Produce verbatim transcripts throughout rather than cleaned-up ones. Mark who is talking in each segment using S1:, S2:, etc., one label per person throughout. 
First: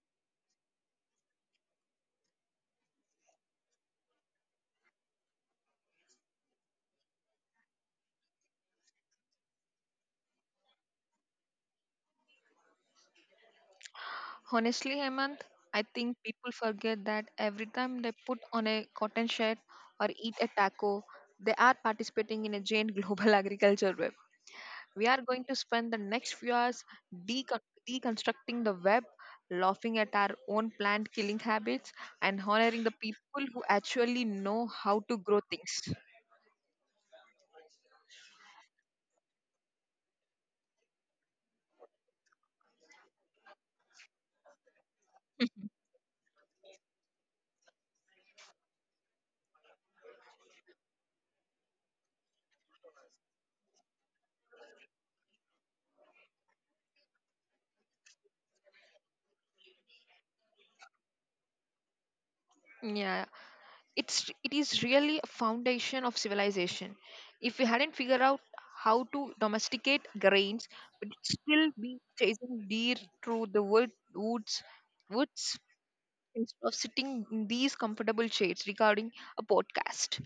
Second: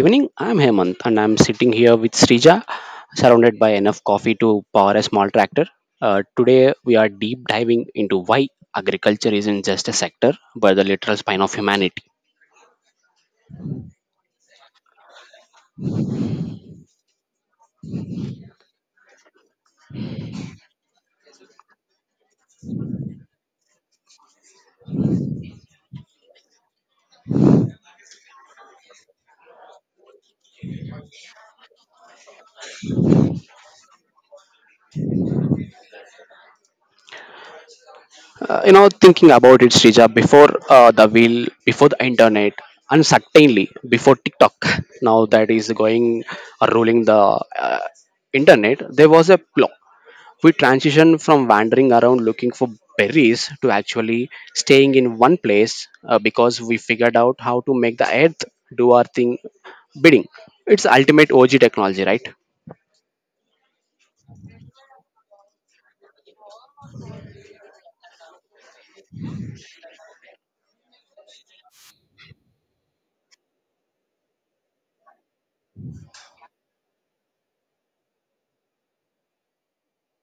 S1: evening. I'm Hemant and I'm sitting here with Srija, surrounded by enough coffee to power a small tractor. Uh, today we are deep diving into why agriculture isn't just a sector but the literal spine of humanity.
S2: Honestly, Hemant, I think people forget that every time they put on a cotton shirt or eat a taco, they are participating in a giant global agriculture web. We are going to spend the next few hours decon- deconstructing the web, laughing at our own plant killing habits, and honoring the people who actually know how to grow things.
S1: Uh, you know, thinking about it, Srija, before uh, the wheel, before the internet, and certainly before TikTok, now that is going uh, ruling the uh, internet, there was a plow. We transition from wandering around looking for berries to actually staying in one place uh, because we figured out how to make the earth do our thing bidding. It's ultimate OG technology, right?
S2: Yeah, it's it is really a foundation of civilization. If we hadn't figured out how to domesticate grains, we'd still be chasing deer through the wood, woods woods instead of sitting in these comfortable shades, regarding a podcast.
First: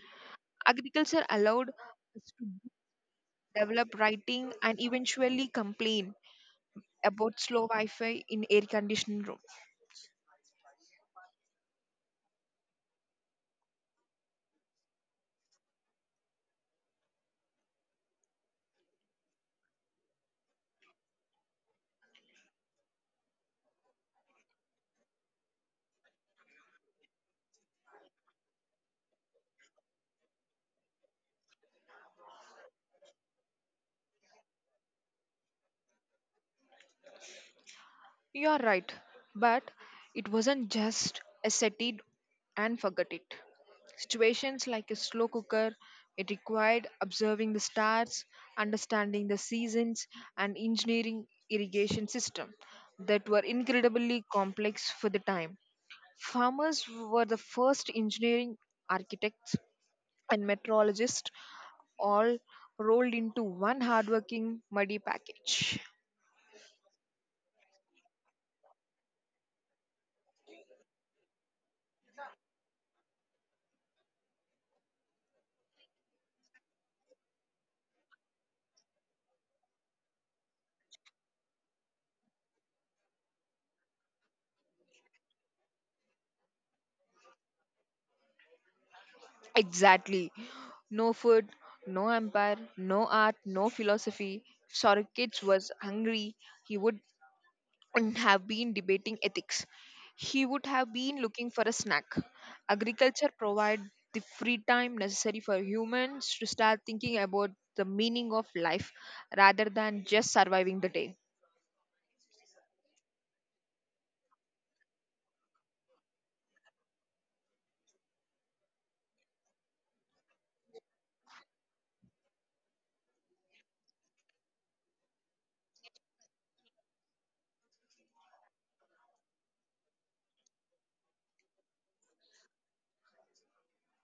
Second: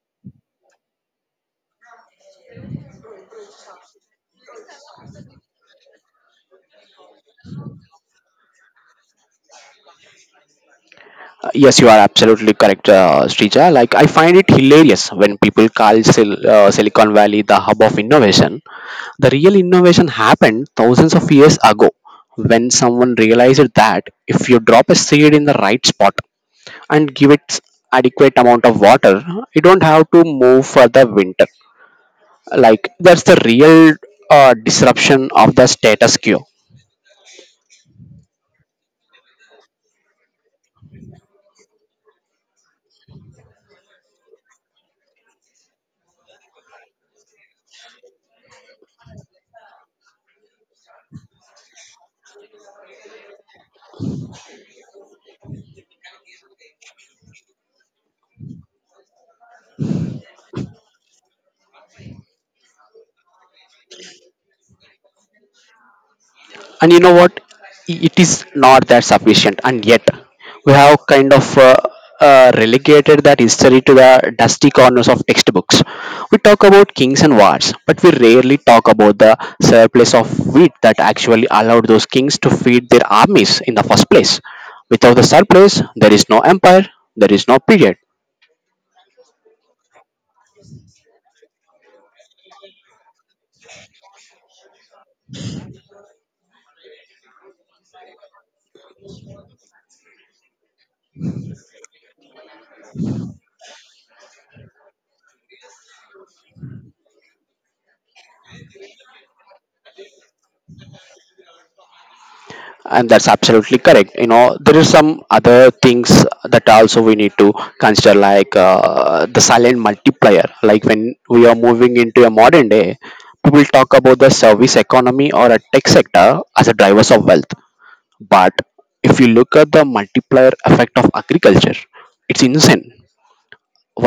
S2: Agriculture allowed us to develop writing and eventually complain about slow wi-fi in air conditioned rooms.
S1: Uh, Yes, you are absolutely correct, uh, Srija. Like, I find it hilarious when people call Sil- uh, Silicon Valley the hub of innovation. The real innovation happened thousands of years ago when someone realized that if you drop a seed in the right spot, and give it adequate amount of water, you don't have to move for the winter. Like, that's the real uh, disruption of the status quo.
S2: You are right, but it wasn't just a set it and forget it. Situations like a slow cooker, it required observing the stars, understanding the seasons, and engineering irrigation system that were incredibly complex for the time. Farmers were the first engineering, architects and meteorologists all rolled into one hardworking muddy package.
S1: And you know what, it is not that sufficient, and yet we have kind of uh, uh, relegated that history to the dusty corners of textbooks. We talk about kings and wars, but we rarely talk about the surplus of wheat that actually allowed those kings to feed their armies in the first place. Without the surplus, there is no empire, there is no period.
S2: Exactly. No food, no empire, no art, no philosophy. If Sorokits was hungry, he would not have been debating ethics. He would have been looking for a snack. Agriculture provides the free time necessary for humans to start thinking about the meaning of life rather than just surviving the day.
S1: And that's absolutely correct, you know. There are some other things that also we need to consider, like uh, the silent multiplier. Like when we are moving into a modern day, people talk about the service economy or a tech sector as a drivers of wealth. But if you look at the multiplier effect of agriculture, it's insane.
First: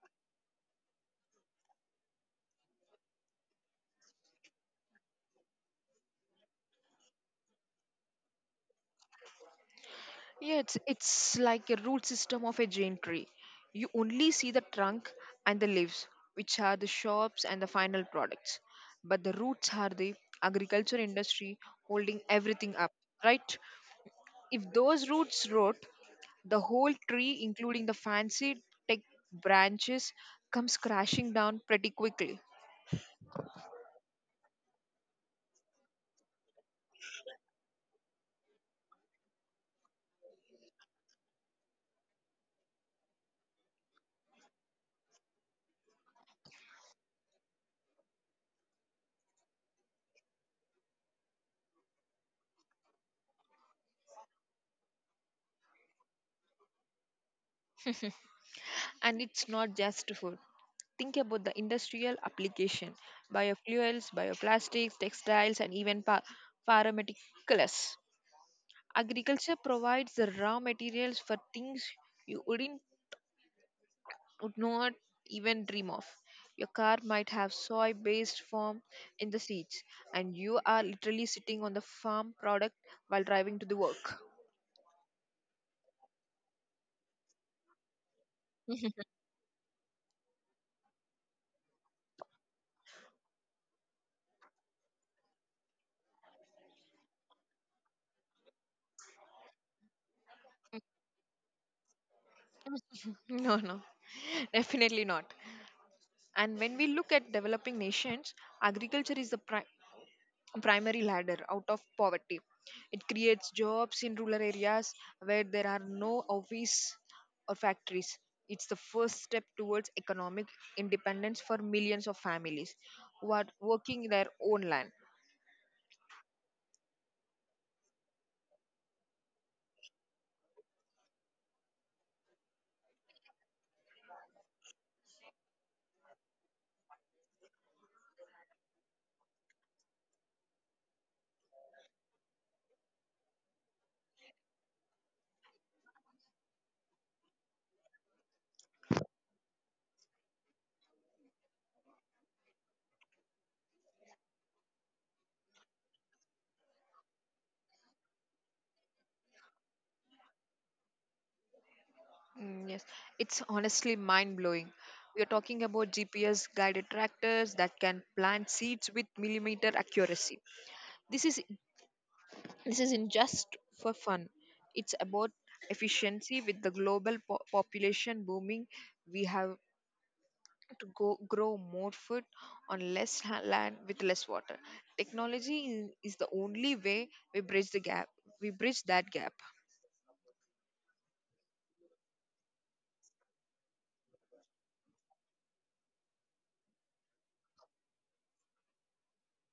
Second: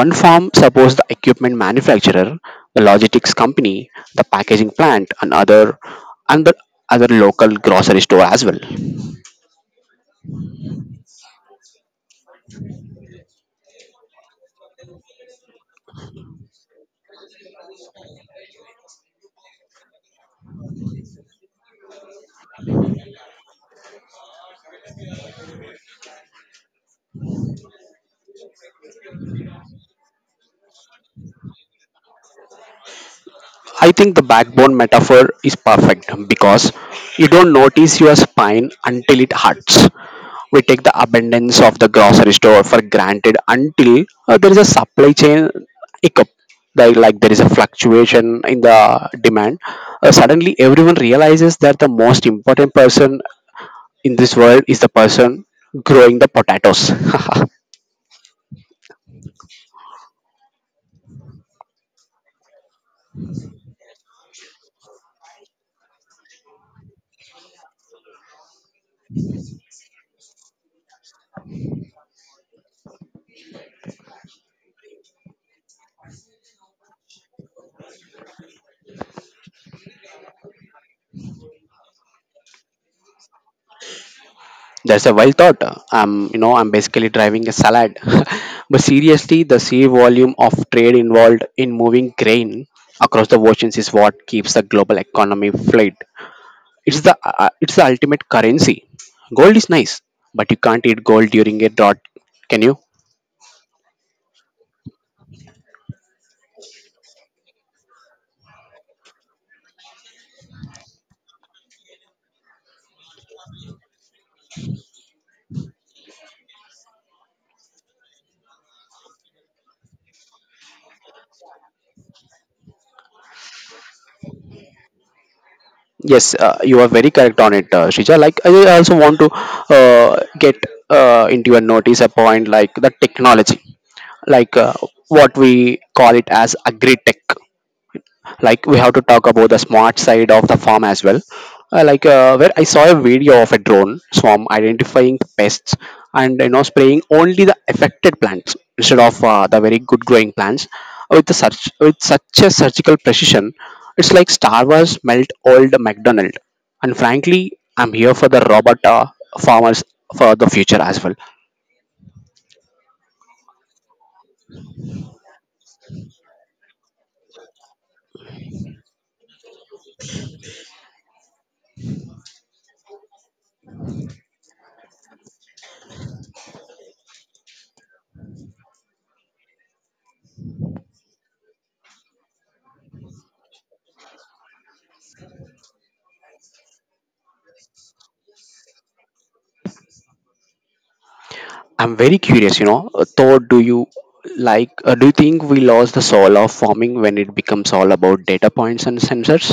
S1: One farm supports the equipment manufacturer, the logistics company, the packaging plant, and other, and the other local grocery store as well.
S2: Yeah, it's, it's like a root system of a giant tree. You only see the trunk and the leaves, which are the shops and the final products. But the roots are the agriculture industry holding everything up, right? If those roots rot, the whole tree, including the fancy tech branches, comes crashing down pretty quickly.
S1: I think the backbone metaphor is perfect because you don't notice your spine until it hurts. We take the abundance of the grocery store for granted until uh, there is a supply chain hiccup. Like, like there is a fluctuation in the demand. Uh, suddenly, everyone realizes that the most important person in this world is the person growing the potatoes.
S2: And it's not just food. Think about the industrial application: biofuels, bioplastics, textiles, and even pa- pharmaceuticals. Agriculture provides the raw materials for things you wouldn't would not even dream of. Your car might have soy based form in the seats, and you are literally sitting on the farm product while driving to the work.
S1: That's a wild thought. I'm, you know, I'm basically driving a salad. But seriously, the sheer volume of trade involved in moving grain across the oceans is what keeps the global economy afloat. It's the uh, uh, it's the ultimate currency. Gold is nice, but you can't eat gold during a drought, can you?
S2: No, no, definitely not. And when we look at developing nations, agriculture is the pri- primary ladder out of poverty. It creates jobs in rural areas where there are no office or factories. It's the first step towards economic independence for millions of families who are working their own land.
S1: Yes, uh, you are very correct on it, uh, Shrija. Like I I also want to uh, get uh, into your notice a point like the technology, like uh, what we call it as agri tech. Like we have to talk about the smart side of the farm as well, uh, like uh, where I saw a video of a drone swarm identifying pests, and you know, spraying only the affected plants instead of uh, the very good growing plants with the such with such a surgical precision. It's like Star Wars melt Old McDonald, and frankly, I'm here for the robot uh, farmers for the future as well.
S2: Mm, yes, it's honestly mind blowing. We are talking about G P S guided tractors that can plant seeds with millimeter accuracy. This is This isn't just for fun, it's about efficiency. With the global po- population booming, we have to go, grow more food on less ha- land with less water. Technology is, is the only way we bridge the gap. We bridge that gap.
S1: I'm very curious, you know. uh, Thor, do you like? Uh, do you think we lost the soul of farming when it becomes all about data points and sensors?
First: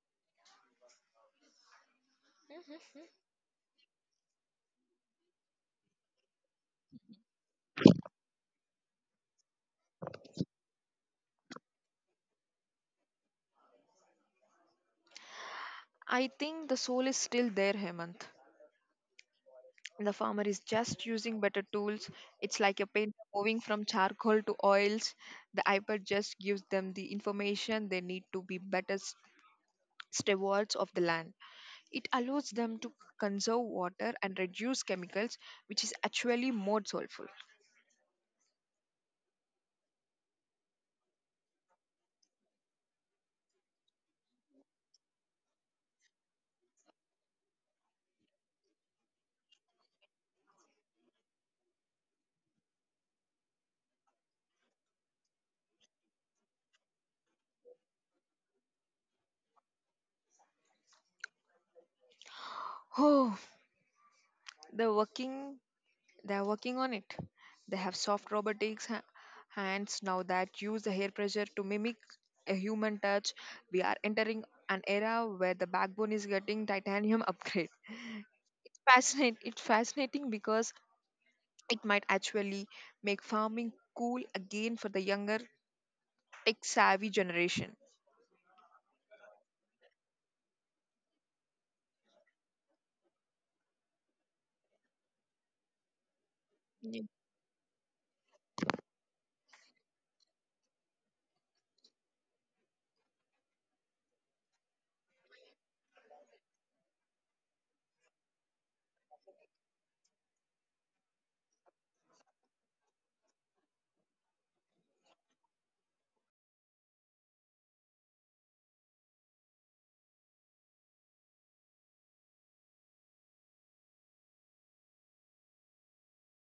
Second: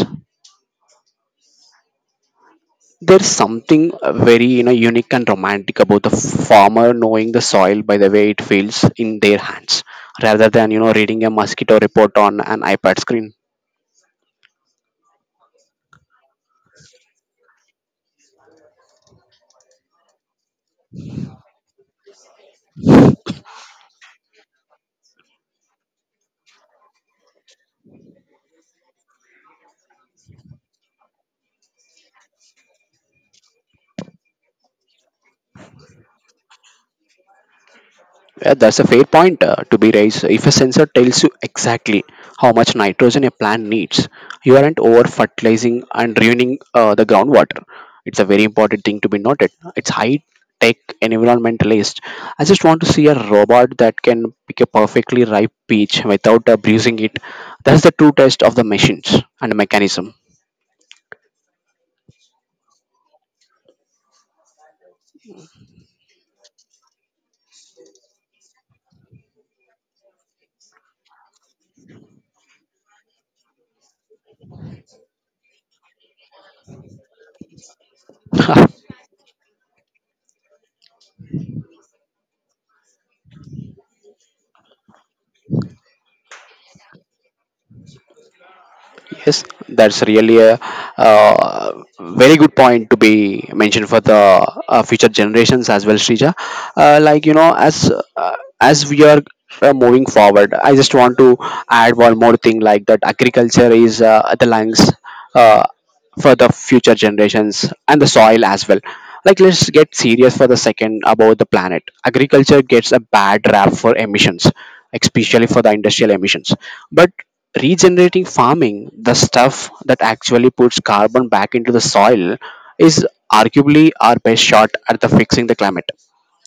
S1: There's something uh, very, you know, unique and romantic about the farmer knowing the soil by the way it feels in their hands, rather than, you know, reading a mosquito report on an iPad screen.
S2: I think the soul is still there, Hemant. The farmer is just using better tools. It's like a painter moving from charcoal to oils. The iPad just gives them the information they need to be better stewards of the land. It allows them to conserve water and reduce chemicals, which is actually more soulful.
S1: Yeah, that's a fair point uh, to be raised. If a sensor tells you exactly how much nitrogen a plant needs, you aren't over fertilizing and ruining uh, the groundwater. It's a very important thing to be noted. It's high tech environmentalist. I just want to see a robot that can pick a perfectly ripe peach without uh, bruising it. That's the true test of the machines and the mechanism.
S2: Oh, they're working. they're working on it. They have soft robotics ha- hands now that use the hair pressure to mimic a human touch. We are entering an era where the backbone is getting titanium upgrade. Fascinating. It's fascinating because it might actually make farming cool again for the younger tech savvy generation.
S1: Yes, that's really a uh, very good point to be mentioned for the uh, future generations as well, Srija. Uh, like you know, as uh, as we are uh, moving forward, I just want to add one more thing, like that agriculture is uh, the lungs. Uh, for the future generations and the soil as well, like let's get serious for the second about the planet. Agriculture gets a bad rap for emissions, like, especially for the industrial emissions. But regenerating farming, the stuff that actually puts carbon back into the soil, is arguably our best shot at the fixing the climate.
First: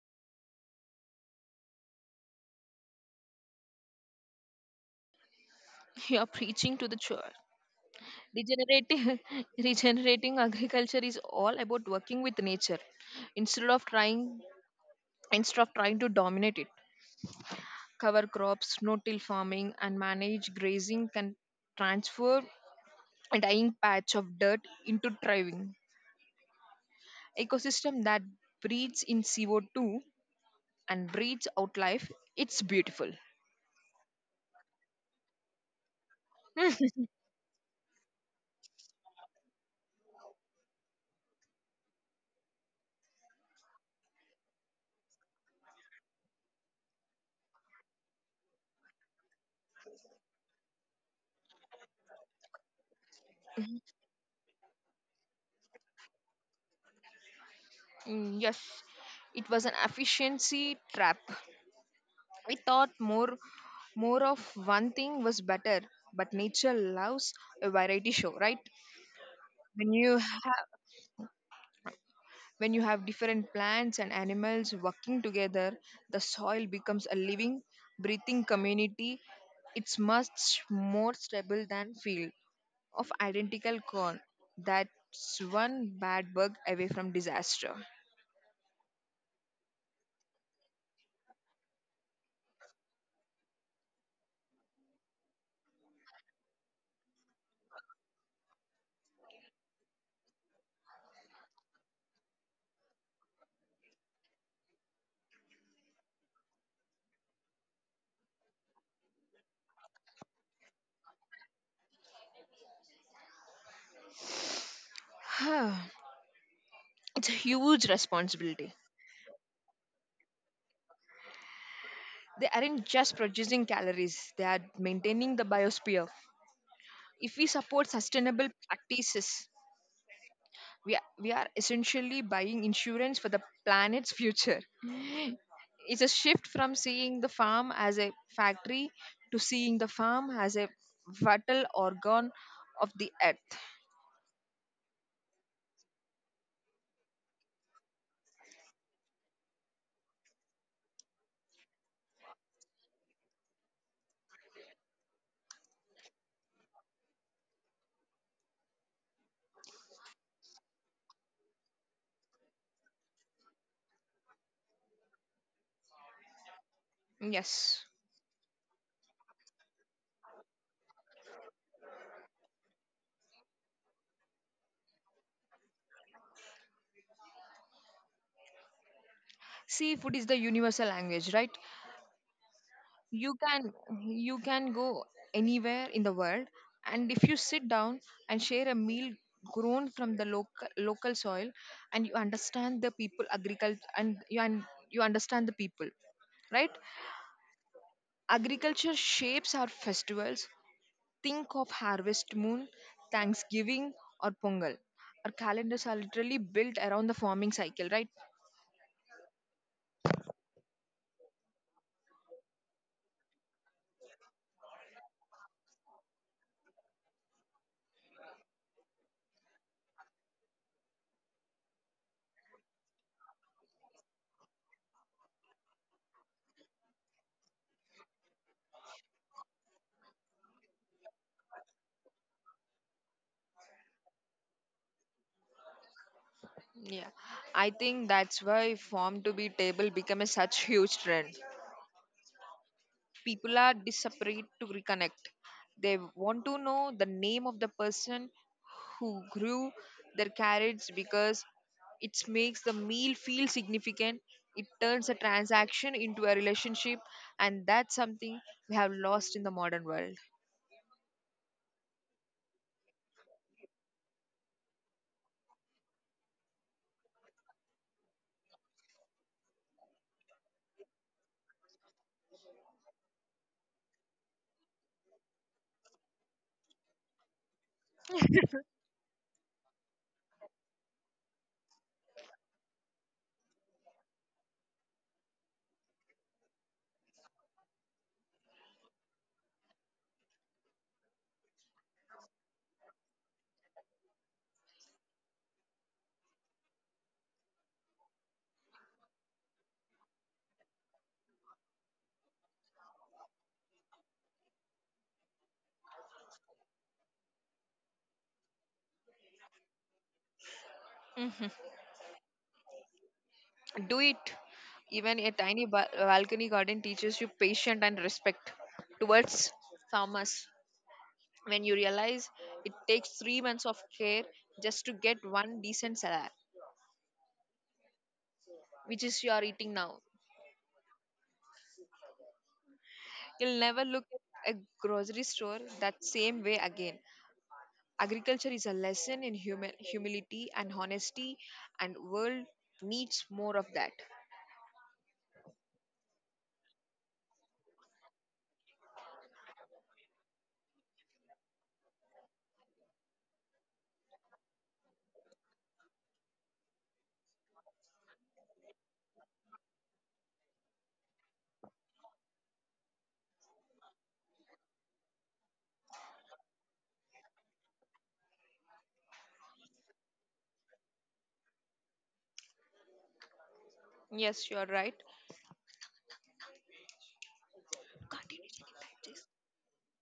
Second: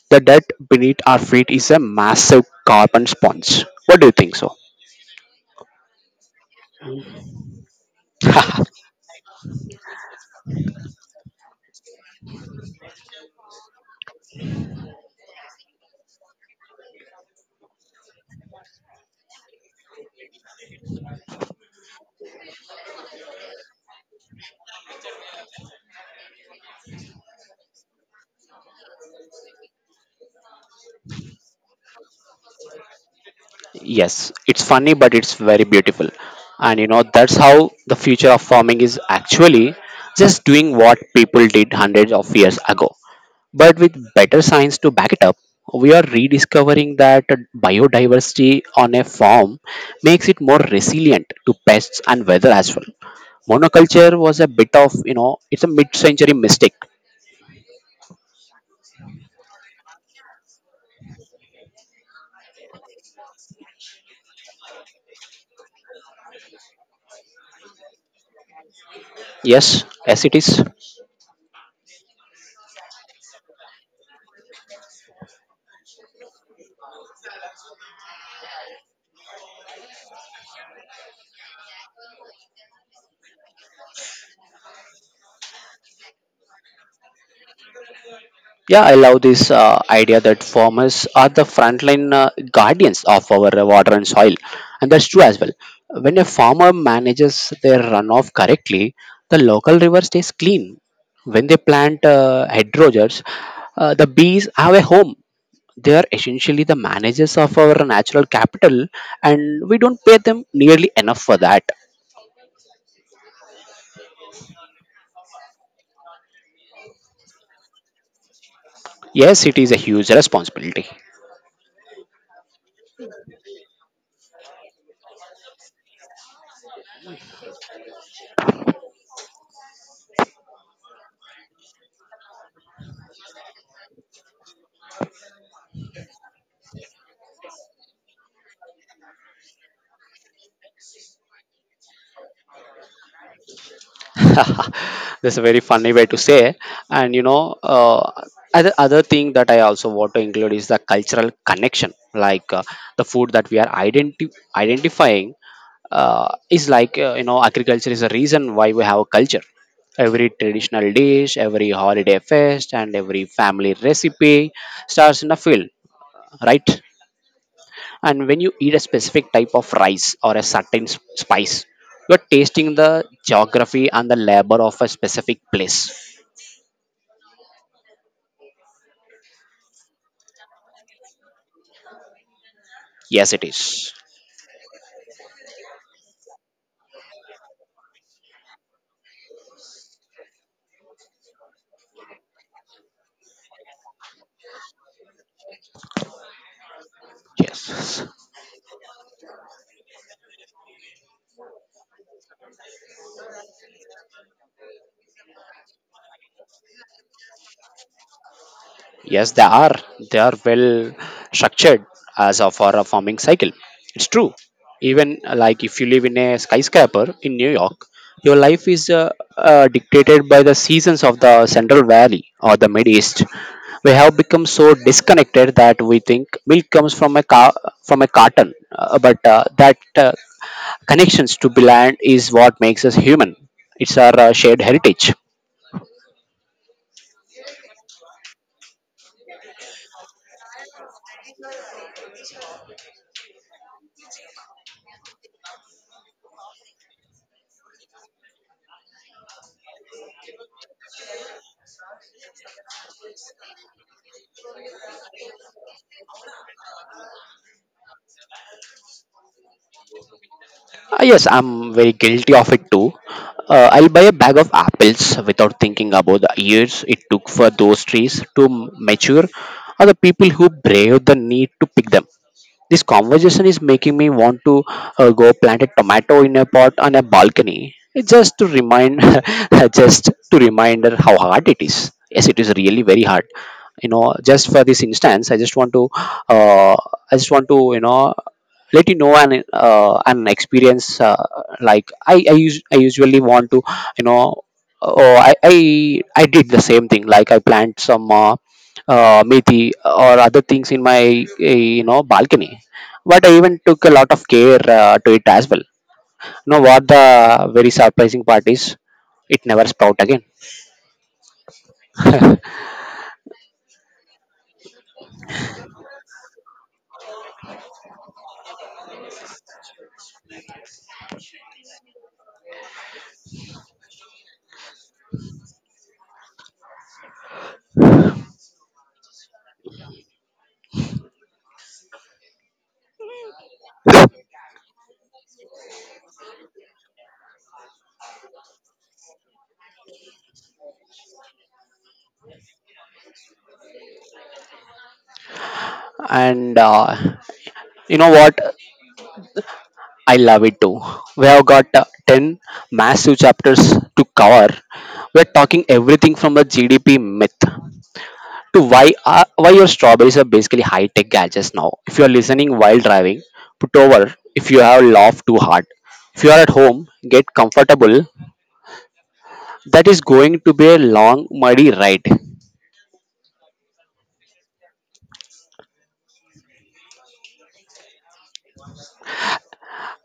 S1: The dirt beneath our feet is a massive carbon sponge. What do you think so?
S2: You're preaching to the church. Regenerating, regenerating agriculture is all about working with nature instead of trying instead of trying to dominate it. Cover crops, no-till farming, and managed grazing can transform a dying patch of dirt into thriving ecosystem that breathes in C O two and breathes out life. It's beautiful.
S1: Yes, it's funny, but it's very beautiful. And you know, that's how the future of farming is actually just doing what people did hundreds of years ago. But with better science to back it up, we are rediscovering that biodiversity on a farm makes it more resilient to pests and weather as well. Monoculture was a bit of, you know, it's a mid century mistake.
S2: Mm, yes, it was an efficiency trap. I thought more more of one thing was better, but nature loves a variety show, right?
S1: Yes,
S2: When you
S1: as it is.
S2: have when you have different plants and animals working together, the soil becomes a living, breathing community. It's much more stable than field of identical corn. That's one bad bug away from disaster.
S1: Yeah, I love this uh, idea that farmers are the frontline uh, guardians of our uh, water and soil, and that's true as well. When a farmer manages their runoff correctly, the local river stays clean. When they plant uh, hedgerows, uh, the bees have a home. They are essentially the managers of our natural capital, and we don't pay them nearly enough for that.
S2: it's a huge responsibility.
S1: Yes, it is a huge responsibility.
S2: They aren't just producing calories, they are maintaining the biosphere. If we support sustainable practices, we are, we are essentially buying insurance for the planet's future. It's a shift from seeing the farm as a factory to seeing the farm as a vital organ of the earth.
S1: That's a very funny way to say. And you know, uh, other other thing that I also want to include is the cultural connection. Like uh, the food that we are identi- identifying, uh, is like, uh, you know, agriculture is a reason why we have a culture. Every traditional dish, every holiday fest, and every family recipe starts in a field, right?
S2: Yes.
S1: And when you eat a specific type of rice or a certain s- spice, you're tasting the geography and the labor of a specific place.
S2: Seafood is the universal language, right?
S1: Yes,
S2: you
S1: it
S2: can
S1: is.
S2: you can go anywhere in the world, and if you sit down and share a meal grown from the local local soil and you understand the people agriculture and you and you understand the people, right?
S1: Yes.
S2: Agriculture shapes our festivals. Think of harvest moon, thanksgiving or pongal. Our calendars are literally built around the farming cycle, right?
S1: Yes, they are. They are well structured as a, for a farming cycle. It's true. Even uh, like if you live in a skyscraper in New York, your life is uh, uh, dictated by the seasons of the Central Valley or the Mid East. We have become so disconnected that we think milk comes from a car, from a carton, uh, but uh, that uh, connections to the land is what makes us human. It's our uh, shared heritage.
S2: Yeah, I think that's why farm to be table become a such huge trend. People are desperate to reconnect. They want to know the name of the person who grew their carrots because it makes the meal feel significant. It turns a transaction into a relationship, and that's something we have lost in the modern world.
S1: Uh, yes, I'm very guilty of it too. Uh, I'll buy a bag of apples without thinking about the years it took for those trees to m- mature, or the people who braved the need to pick them. This conversation is making me want to uh, go plant a tomato in a pot on a balcony. It's just to remind, just to remind her how hard it is. Yes, it is really very hard. You know, just for this instance, I just want to, uh, I just want to, you know, let you know an uh, an experience. Uh, like I, I, us- I usually want to, you know, oh, I, I, I did the same thing. Like I plant some. Uh, uh, methi or other things in my eh, you know, balcony, but I even took a lot of care uh, to it as well. You know what the very surprising part is? It never sprout again.
S2: Do it. Even a tiny ba- balcony garden teaches you patience and respect towards farmers. When you realize it takes three months of care just to get one decent salad, which is you are eating now. You'll never look at a grocery store that same way again. Agriculture is a lesson in humi- humility and honesty, and world needs more of that.
S1: And uh, you know what? I love it too. We have got uh, ten massive chapters to cover. We're talking everything from the G D P myth to why uh, why your strawberries are basically high tech gadgets now. If you are listening while driving, put over. If you have laughed too hard, if you are at home, get comfortable. That is going to be a long, muddy ride.
S2: Yes, you are right.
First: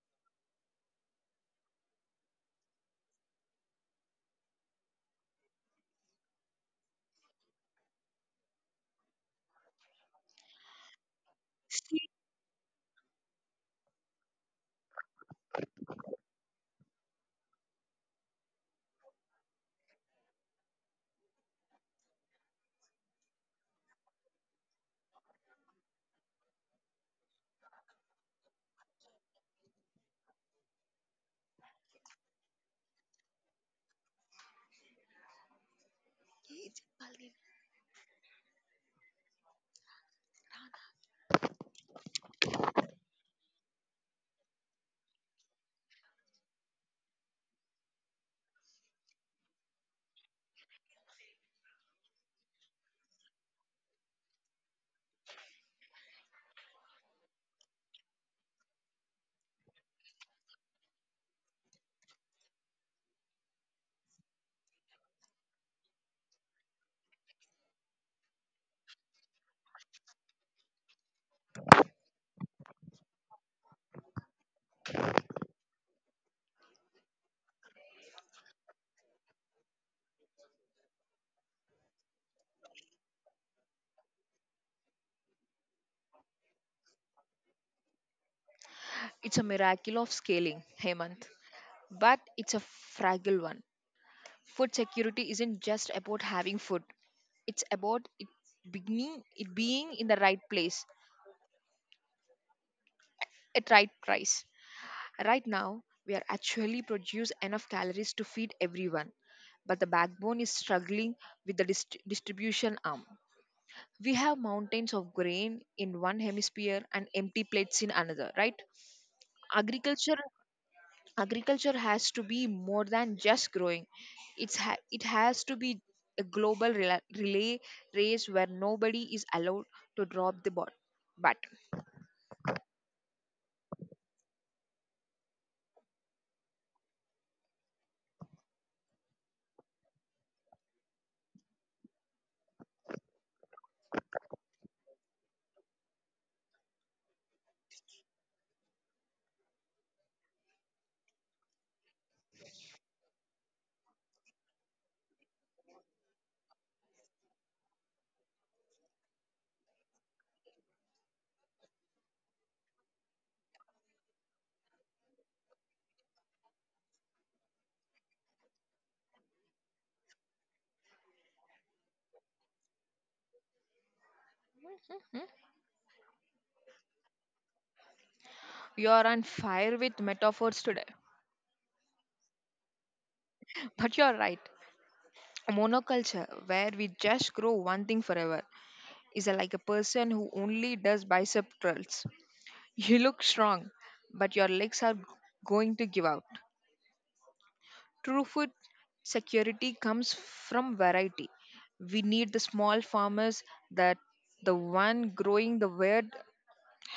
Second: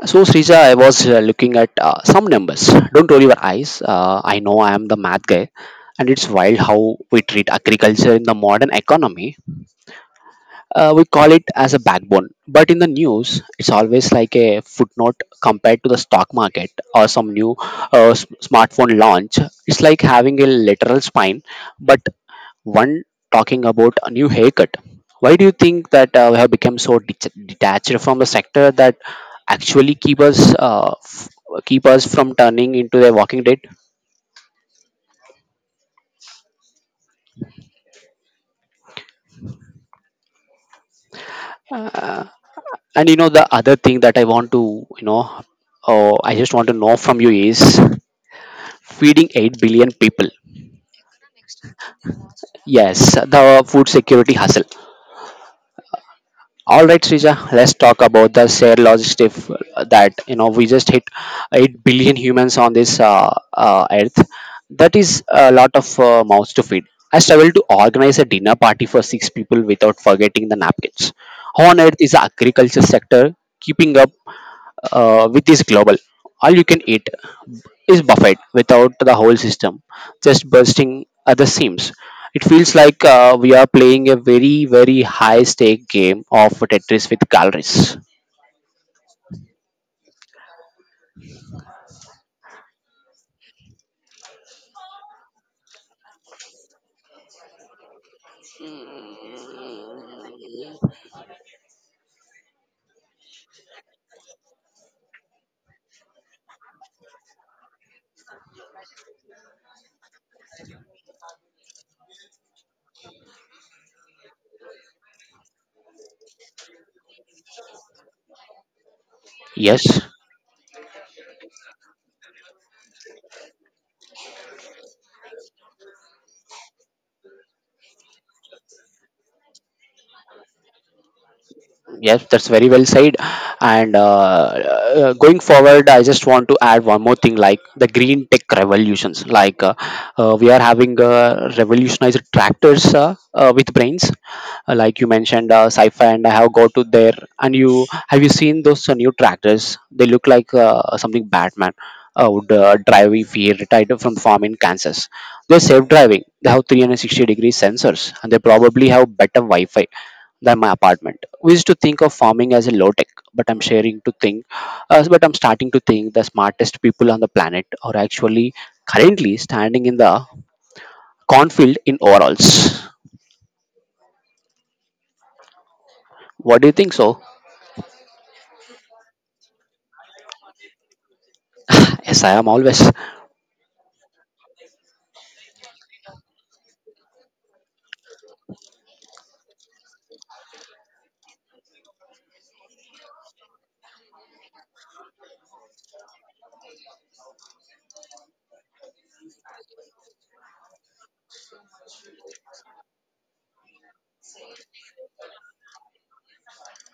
S1: So, Srija, I was uh, looking at uh, some numbers. Don't roll your eyes. Uh, I know I am the math guy, and it's wild how we treat agriculture in the modern economy. Uh, we call it as a
S2: See,
S1: backbone, but in the news, it's always like a footnote compared to the stock market or some new uh, s- smartphone launch. It's like having a lateral spine, but one talking about a new haircut. Why do you think that uh, we have become so det- detached from a sector that actually keep us uh, f- keep us from turning into a walking dead? And you know the other thing that I want to, you know, oh, I just want to know from you is feeding eight billion people. Yes, the food security hustle. All right, Srija, let's talk about the shared logistic that you know we just hit 8 billion humans on this uh, uh, earth. That is a lot of uh, mouths to feed. I struggle to organize a dinner party for six people without forgetting the napkins. How on earth is the agriculture sector keeping up uh, with this global all you can eat is Buffett without the whole system just bursting at the seams. It feels like uh, we are playing a very, very high stake game of Tetris with calories.
S2: it's a miracle of scaling, Hemant, but it's a fragile one. Food security isn't just about having food; it's about it beginning, it being in the right place at right price. Right now, we are actually produce enough calories to feed everyone, but the backbone is struggling with the dist- distribution arm. We have mountains of grain in one hemisphere and empty plates in another, right?
S1: Yes,
S2: Agriculture agriculture has to be more than just growing. It's ha- it has to be a global rela- relay race where nobody is allowed to drop the ball. But
S1: yes, that's very well said. And uh, uh, going forward, I just want to add one more thing like the green tech revolutions. Like uh, uh, we are having uh, revolutionized tractors uh, uh, with brains. Uh, like you mentioned, uh, sci-fi, and I have go to there. And you have you seen those uh, new tractors? They look like uh, something Batman uh, would uh, drive if he retired from farm in Kansas. They're safe driving. They have 360 degree sensors, and they probably have better Wi-Fi than my apartment. We used to think of farming as a low tech, but I'm sharing to think, uh, but I'm starting to think the smartest people on the planet are actually currently standing in the cornfield in overalls.
S2: hmm?
S1: What do you think so?
S2: You are on fire with metaphors today.
S1: Yes, I am always.
S2: But you're right. Monoculture where we just grow one thing forever is like a person who only does bicep curls. You look strong, but your legs are going to give out. True food security comes from variety. We need the small farmers, that the one growing the weird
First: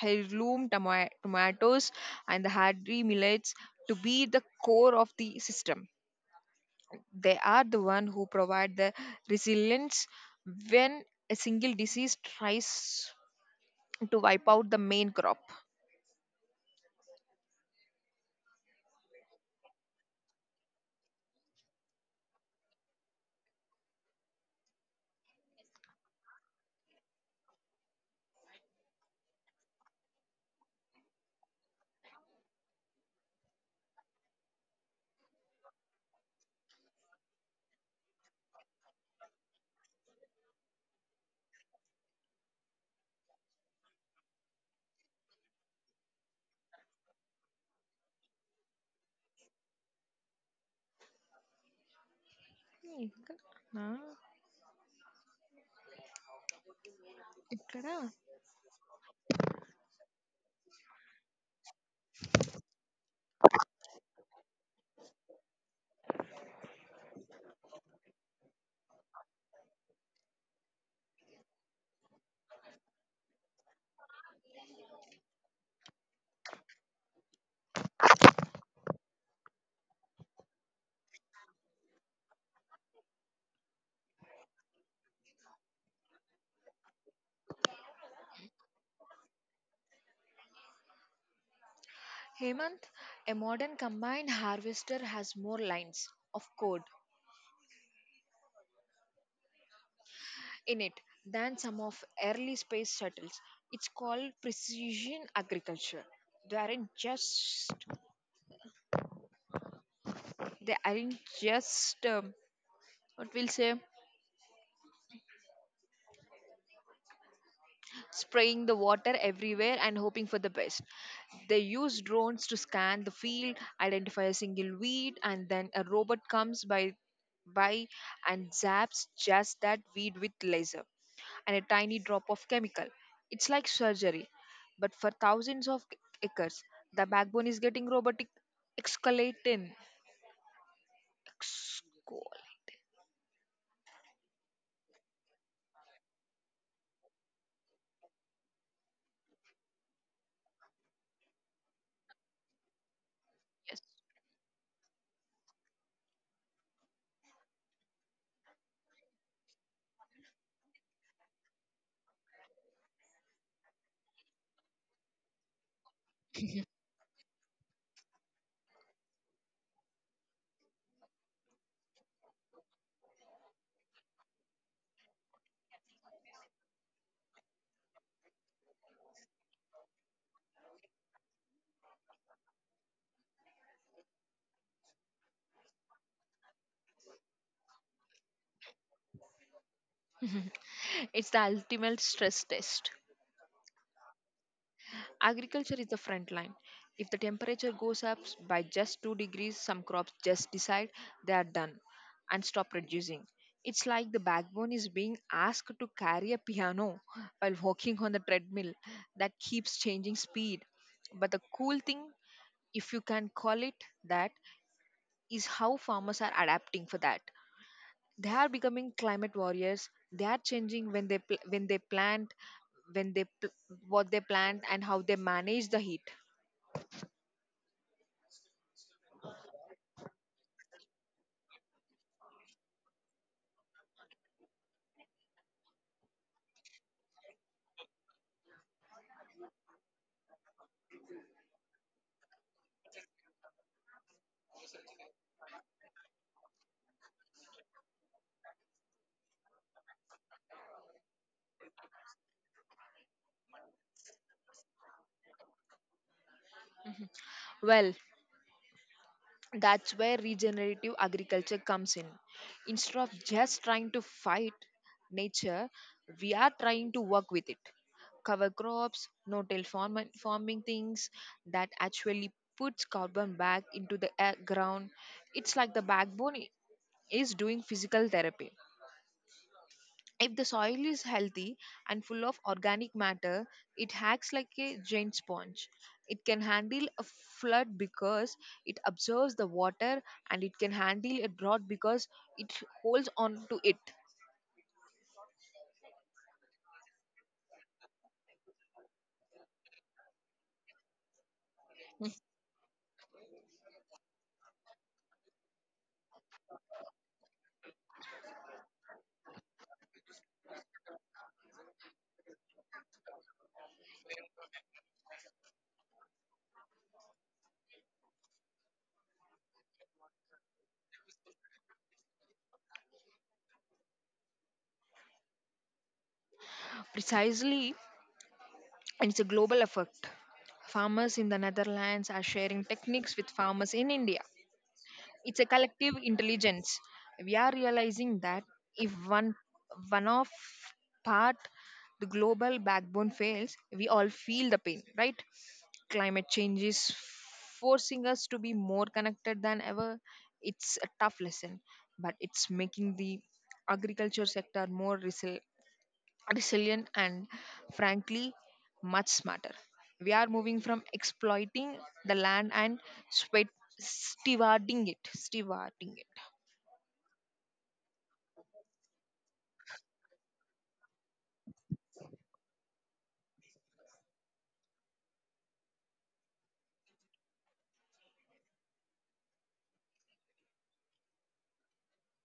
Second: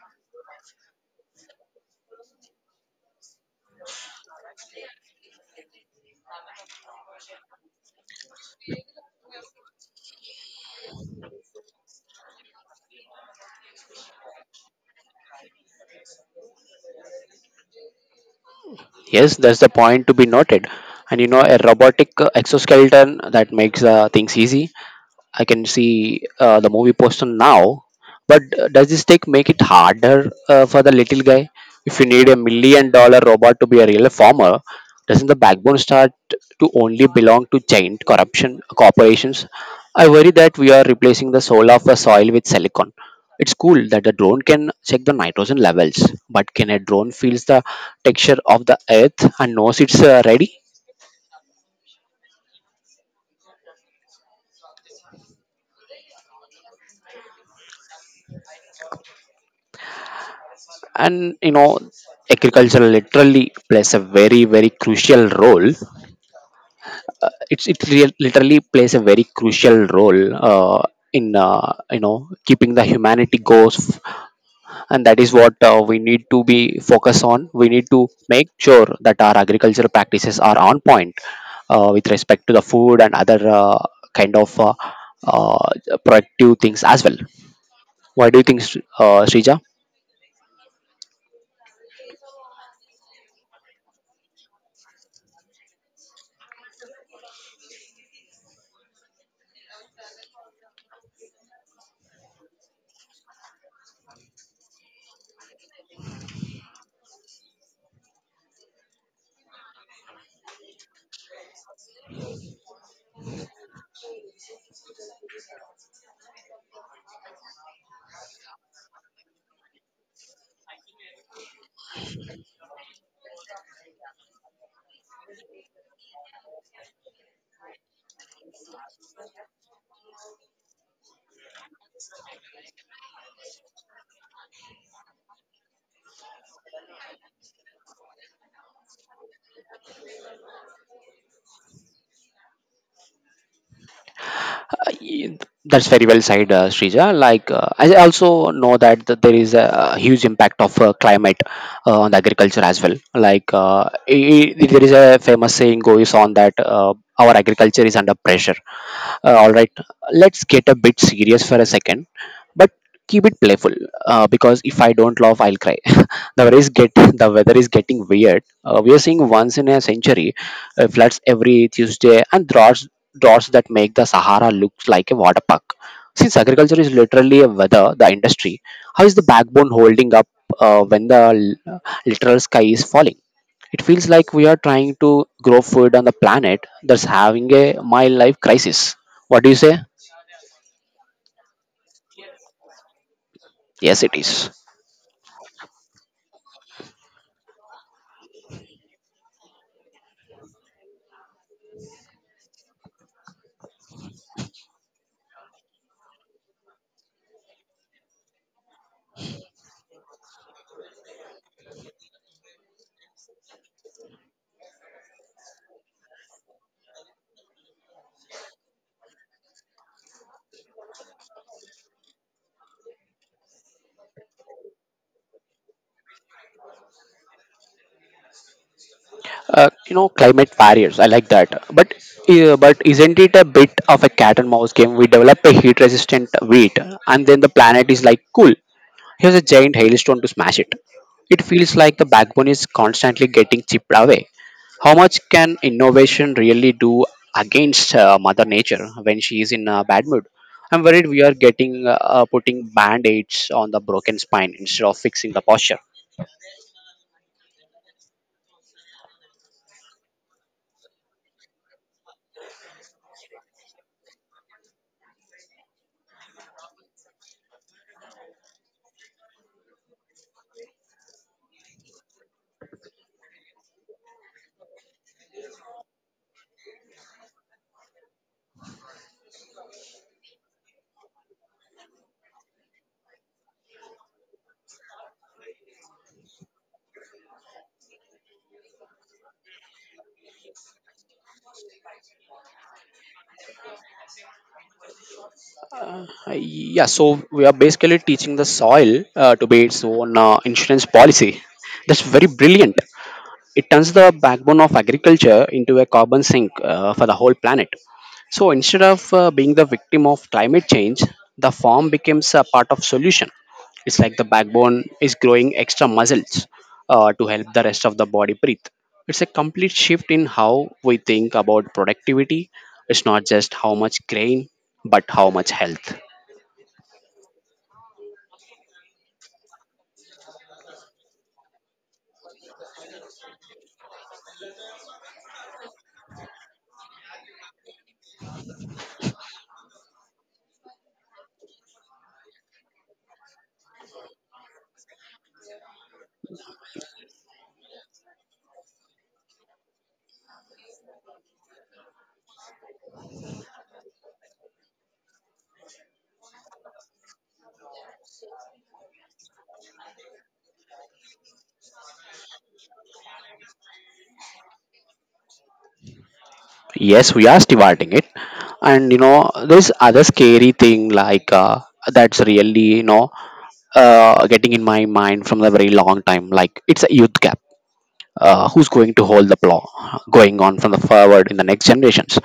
S2: heirloom toma- tomatoes and the hadri millets, to be the core of the system. They are the one who provide the resilience when a single disease tries to wipe out the main crop.
S1: Yes, that's the point to be noted. And you know, a robotic uh, exoskeleton that makes uh, things easy, I can see uh, the movie poster now. But uh, does this take make it harder uh, for the little guy? If you need a million dollar robot to be a real farmer, doesn't the backbone start to only belong to giant corruption corporations? I worry that we are replacing the soul of the soil with silicon. It's cool that the drone can check the nitrogen levels, but can a drone feels the texture of the earth and knows it's uh, ready?
S2: Hmm, ఇక్కడ నా- ఇక్కడ
S1: And you know, agriculture literally plays a very very crucial role. It's it rea- literally plays a very crucial role uh, in uh, you know keeping the humanity goes, and that is what uh, we need to be focused on. We need to make sure that our agricultural practices are on point uh, with respect to the food and other uh, kind of uh, uh, productive things as well. What do you think, Sri- uh, srija?
S2: Hemant, a modern combined harvester has more lines of code in it than some of early space shuttles. It's called precision agriculture. they aren't just they aren't just um, what we'll say, spraying the water everywhere and hoping for the best. They use drones to scan the field, identify a single weed, and then a robot comes by by and zaps just that weed with laser and a tiny drop of chemical. It's like surgery, but for thousands of acres, the backbone is getting robotic excalatin. Excol-
S1: Uh, y- That's very well said, uh, Shrija. Like, uh, I also know that th- there is a huge impact of uh, climate uh, on the agriculture as well. Like,
S2: yes.
S1: uh, i i- there is a famous saying goes on that uh, our agriculture is under pressure. Uh, all right, let's get a bit serious for a second, but keep it playful, uh, because if I don't laugh, I'll cry. the weather is get the weather is getting weird. Uh, we are seeing once in a century uh, floods every Tuesday, and droughts droughts that make the Sahara look like a water park. Since agriculture is literally a weather the industry, how is the backbone holding up uh, when the l- literal sky is falling? It feels like we are trying to grow food on the planet that's having a my life crisis. What do you say?
S2: It's the ultimate stress test.
S1: Yes, it is.
S2: Agriculture is the front line. If the temperature goes up s- by just two degrees, some crops just decide they are done and stop producing. It's like the backbone is being asked to carry a piano while walking on the treadmill that keeps changing speed. But the cool thing, if you can call it that, is how farmers are adapting for that. They are becoming climate warriors. They are changing when they pl- when they plant, when they pl- what they plant and how they manage the heat.
S1: Uh, you know, climate barriers, I like that, but uh, but isn't it a bit of a cat and mouse game? We develop a heat resistant wheat, and then the planet is like, cool, here's a giant hailstone to smash it. It feels like the backbone is constantly getting chipped away. How much can innovation really do against uh, mother nature when she is in a bad mood? I'm worried we are getting uh, uh, putting band-aids on the broken spine instead of fixing the posture.
S2: Well, that's where regenerative agriculture comes in. Instead of just trying to fight nature, we are trying to work with it. Cover crops, no till farm- farming things that actually puts carbon back into the air ground. It's like the backbone i- is doing physical therapy. If the soil is healthy and full of organic matter, it acts like a giant sponge. It can handle a flood because it absorbs the water and it can handle a drought because it holds on to it.
S1: Uh, Yeah, so we are basically teaching the soil uh, to be its own uh, insurance policy. That's very brilliant. It turns the backbone of agriculture into a carbon sink uh, for the whole planet. So instead of uh, being the victim of climate change, the farm becomes a part of solution. It's like the backbone is growing extra muscles uh, to help the rest of the body breathe. It's a complete shift in how we think about productivity. It's not just how much grain, but how much health.
S2: Precisely, and it's a global effect. Farmers in the Netherlands are sharing techniques with farmers in India. It's a collective intelligence. We are realizing that if one one of part the global backbone fails, we all feel the pain, right? Climate change is forcing us to be more connected than ever. It's a tough lesson, but it's making the agriculture sector more resil- resilient, and frankly, much smarter. We are moving from exploiting the land and sweat stewarding it. Stewarding it.
S1: Yes, we are starting it, and you know, there's other scary thing like uh, that's really you know uh, getting in my mind from the very long time. Like it's a youth gap. Uh, who's going to hold the plow going on from the forward in the next generations?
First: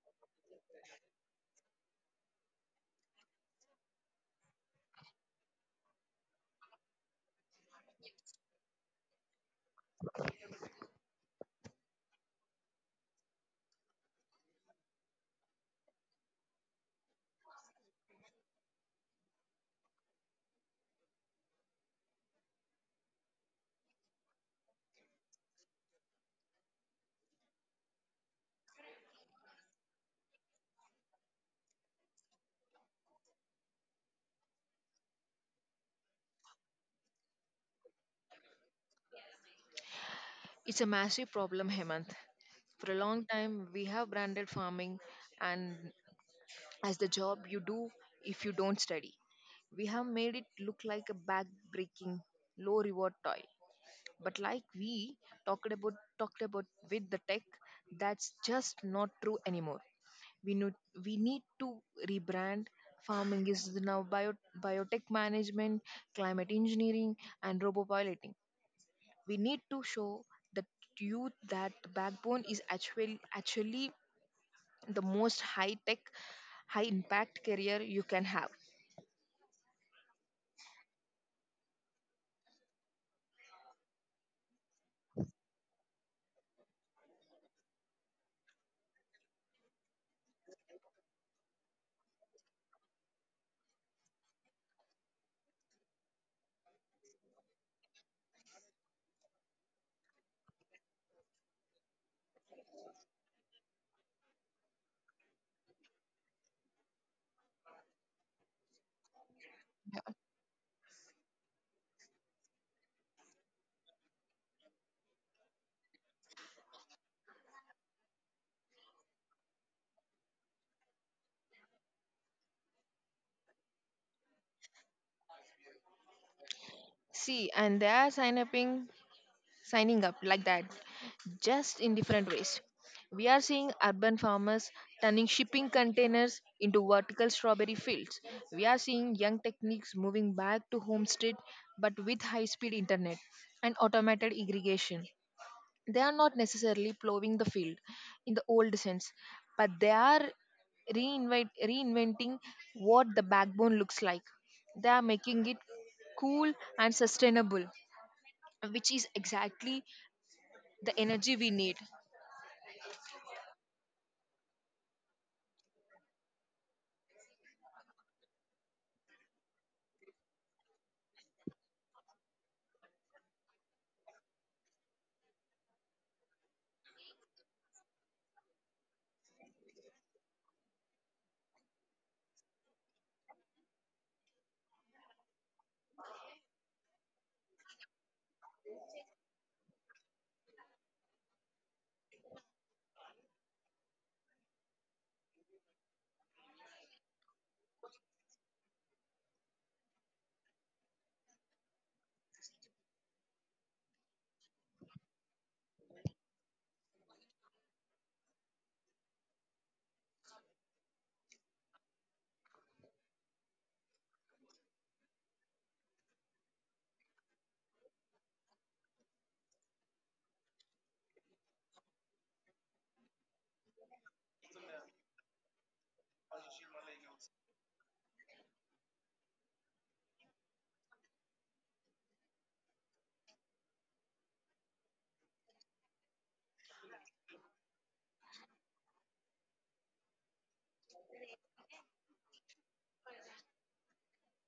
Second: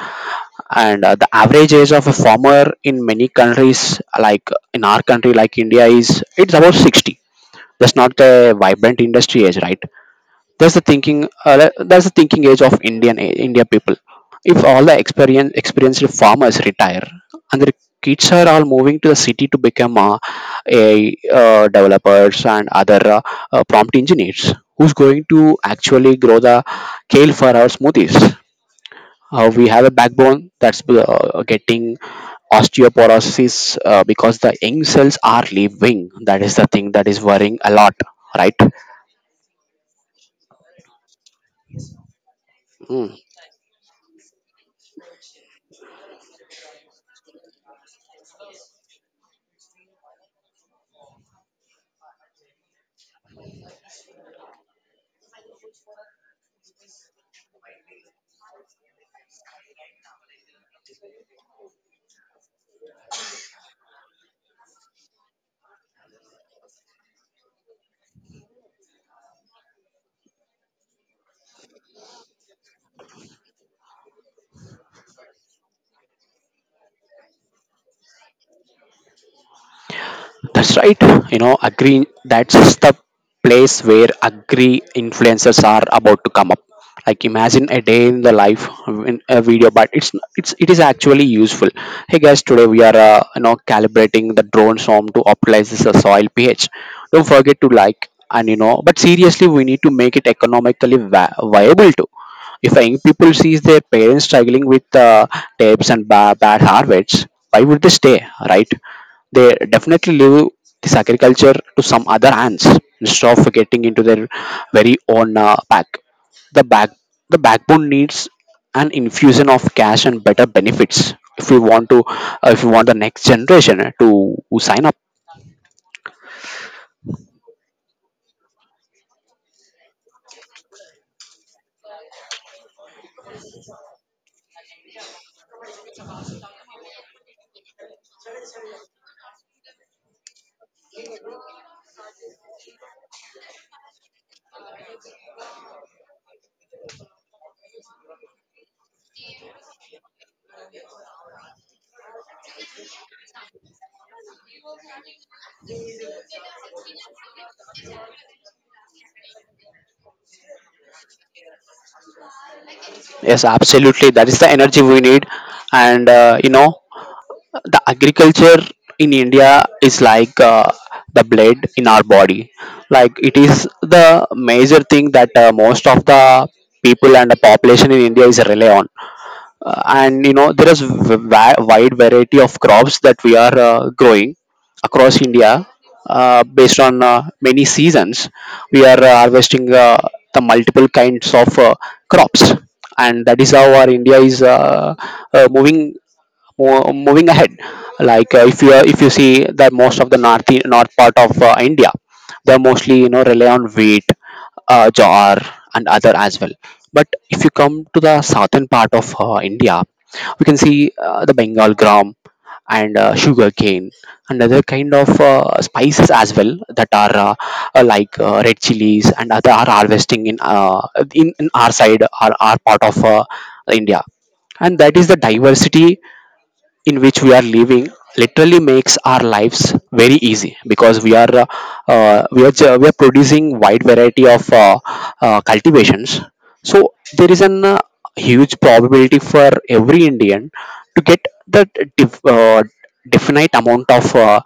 S1: And uh, the average age of a farmer in many countries, like in our country, like India, is it's about sixty. That's not the vibrant industry age, right? That's the thinking. Uh, that's the thinking age of Indian eh, India people. If all the experience experienced farmers retire and their kids are all moving to the city to become uh, a uh, developers and other uh, uh, prompt engineers, who's going to actually grow the kale for our smoothies? Uh, we have a backbone that's uh, getting osteoporosis uh, because the young cells are leaving. That is the thing that is worrying a lot, right?
S2: It's a massive problem, Hemant. For a long time, we have branded farming and as the job you do if you don't study. We have made it look like a back breaking, low reward toy. But like we talked about talked about with the tech, that's just not true anymore. We need we need to rebrand. Farming is now bio, biotech management, climate engineering, and robopiloting. We need to show the youth that the backbone is actually actually the most high tech, high impact career you can have.
S1: That's right. You know, agree. That's the place where agree influencers are about to come up. Like imagine a day in the life in a video, but it's it's it is actually useful. Hey guys, today we are uh, you know calibrating the drone swarm to optimize this uh, soil pH. Don't forget to like and you know. But seriously, we need to make it economically vi- viable too. If young people sees their parents struggling with uh, tapes and ba- bad harvests, why would they stay, right? They definitely leave this agriculture to some other hands instead of getting into their very own uh, back the back the backbone needs an infusion of cash and better benefits if we want to uh, if we want the next generation to sign up.
S2: See, and they are signing up. Signing up like that, just in different ways. We are seeing urban farmers turning shipping containers into vertical strawberry fields. We are seeing young techniques moving back to homestead but with high speed internet and automated irrigation. They are not necessarily plowing the field in the old sense, but they are reinvent, reinventing what the backbone looks like. They are making it cool and sustainable, which is exactly the energy we need.
S1: Yes, absolutely, that is the energy we need. And uh, you know, the agriculture in India is like uh, the blood in our body. Like it is the major thing that uh, most of the people and the population in India is rely on. Uh, and you know, there is v- wi- wide variety of crops that we are uh, growing across India, uh, based on uh, many seasons. We are uh, harvesting uh, the multiple kinds of uh, crops, and that is how our India is uh, uh, moving Mo- moving ahead. Like uh, if you are- if you see that most of the north north part of uh, India, they mostly you know rely on wheat, uh, jar, and other as well. But if you come to the southern part of uh, India, we can see uh, the bengal gram and uh, sugar cane and other kind of uh, spices as well, that are uh, uh, like uh, red chilies and other are harvesting in uh, in, in our side, our, our part of uh, India. And that is the diversity in which we are living literally makes our lives very easy, because we are uh, uh, we are ju- we are producing wide variety of uh, uh, cultivations. So there is an uh, huge probability for every Indian to get the def- uh, definite amount of uh,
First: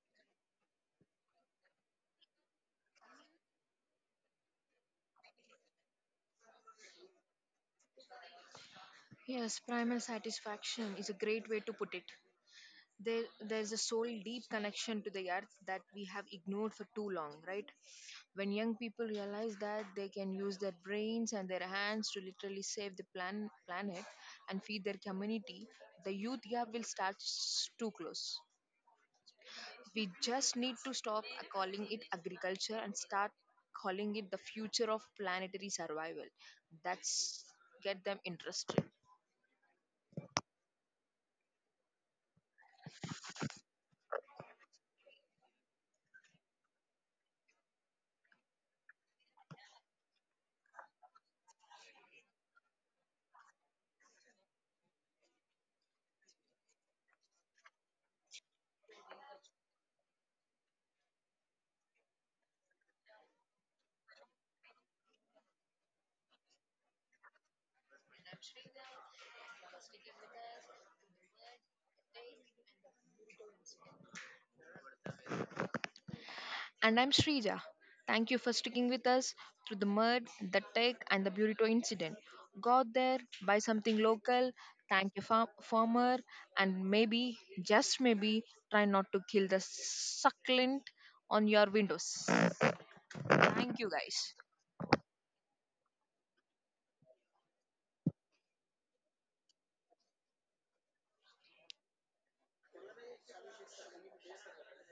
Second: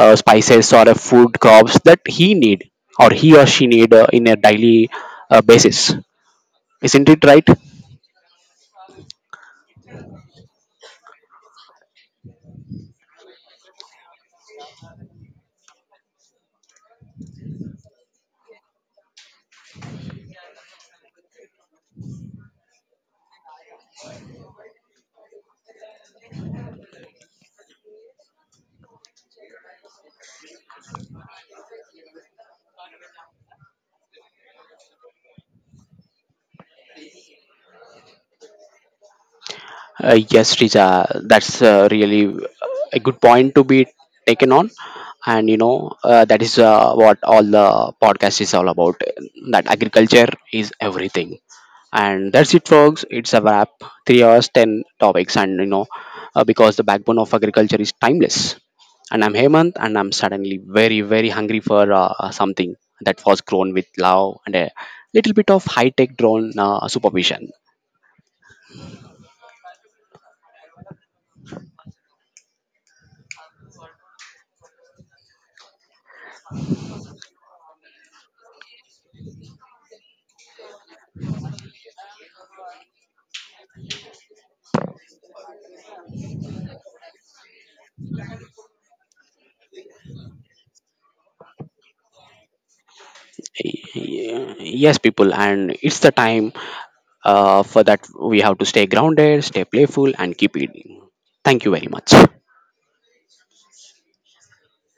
S1: uh, spices or uh, food crops that he need, or he or she need, uh, in a daily uh, basis. Isn't it right?
S2: Yes, primal satisfaction is a great way to put it. There, there's a soul deep connection to the earth that we have ignored for too long, right? When young people realize that they can use their brains and their hands to literally save the plan, planet and feed their community, the youth gap will start s- to close. We just need to stop calling it agriculture and start calling it the future of planetary survival. That's get them interested.
S1: Uh, yes, Richa, that's uh, really a good point to be taken on, and you know uh, that is uh, what all the podcast is all about. That agriculture is everything, and that's it, folks. It's a wrap. Three hours, ten topics, and you know uh, because the backbone of agriculture is timeless. And I'm Hemant, and I'm suddenly very, very hungry for uh, something that was grown with love and a little bit of high-tech drone uh, supervision.
S2: And I'm Srija. Thank you for sticking with us through the mud, the tech, and the burrito incident. Go out there, buy something local, thank your far- farmer, and maybe, just maybe, try not to kill the succulent on your windows. Thank you, guys.
S1: Yes, people, and it's the time uh, for that. We have to stay grounded, stay playful, and keep eating. Thank you very much.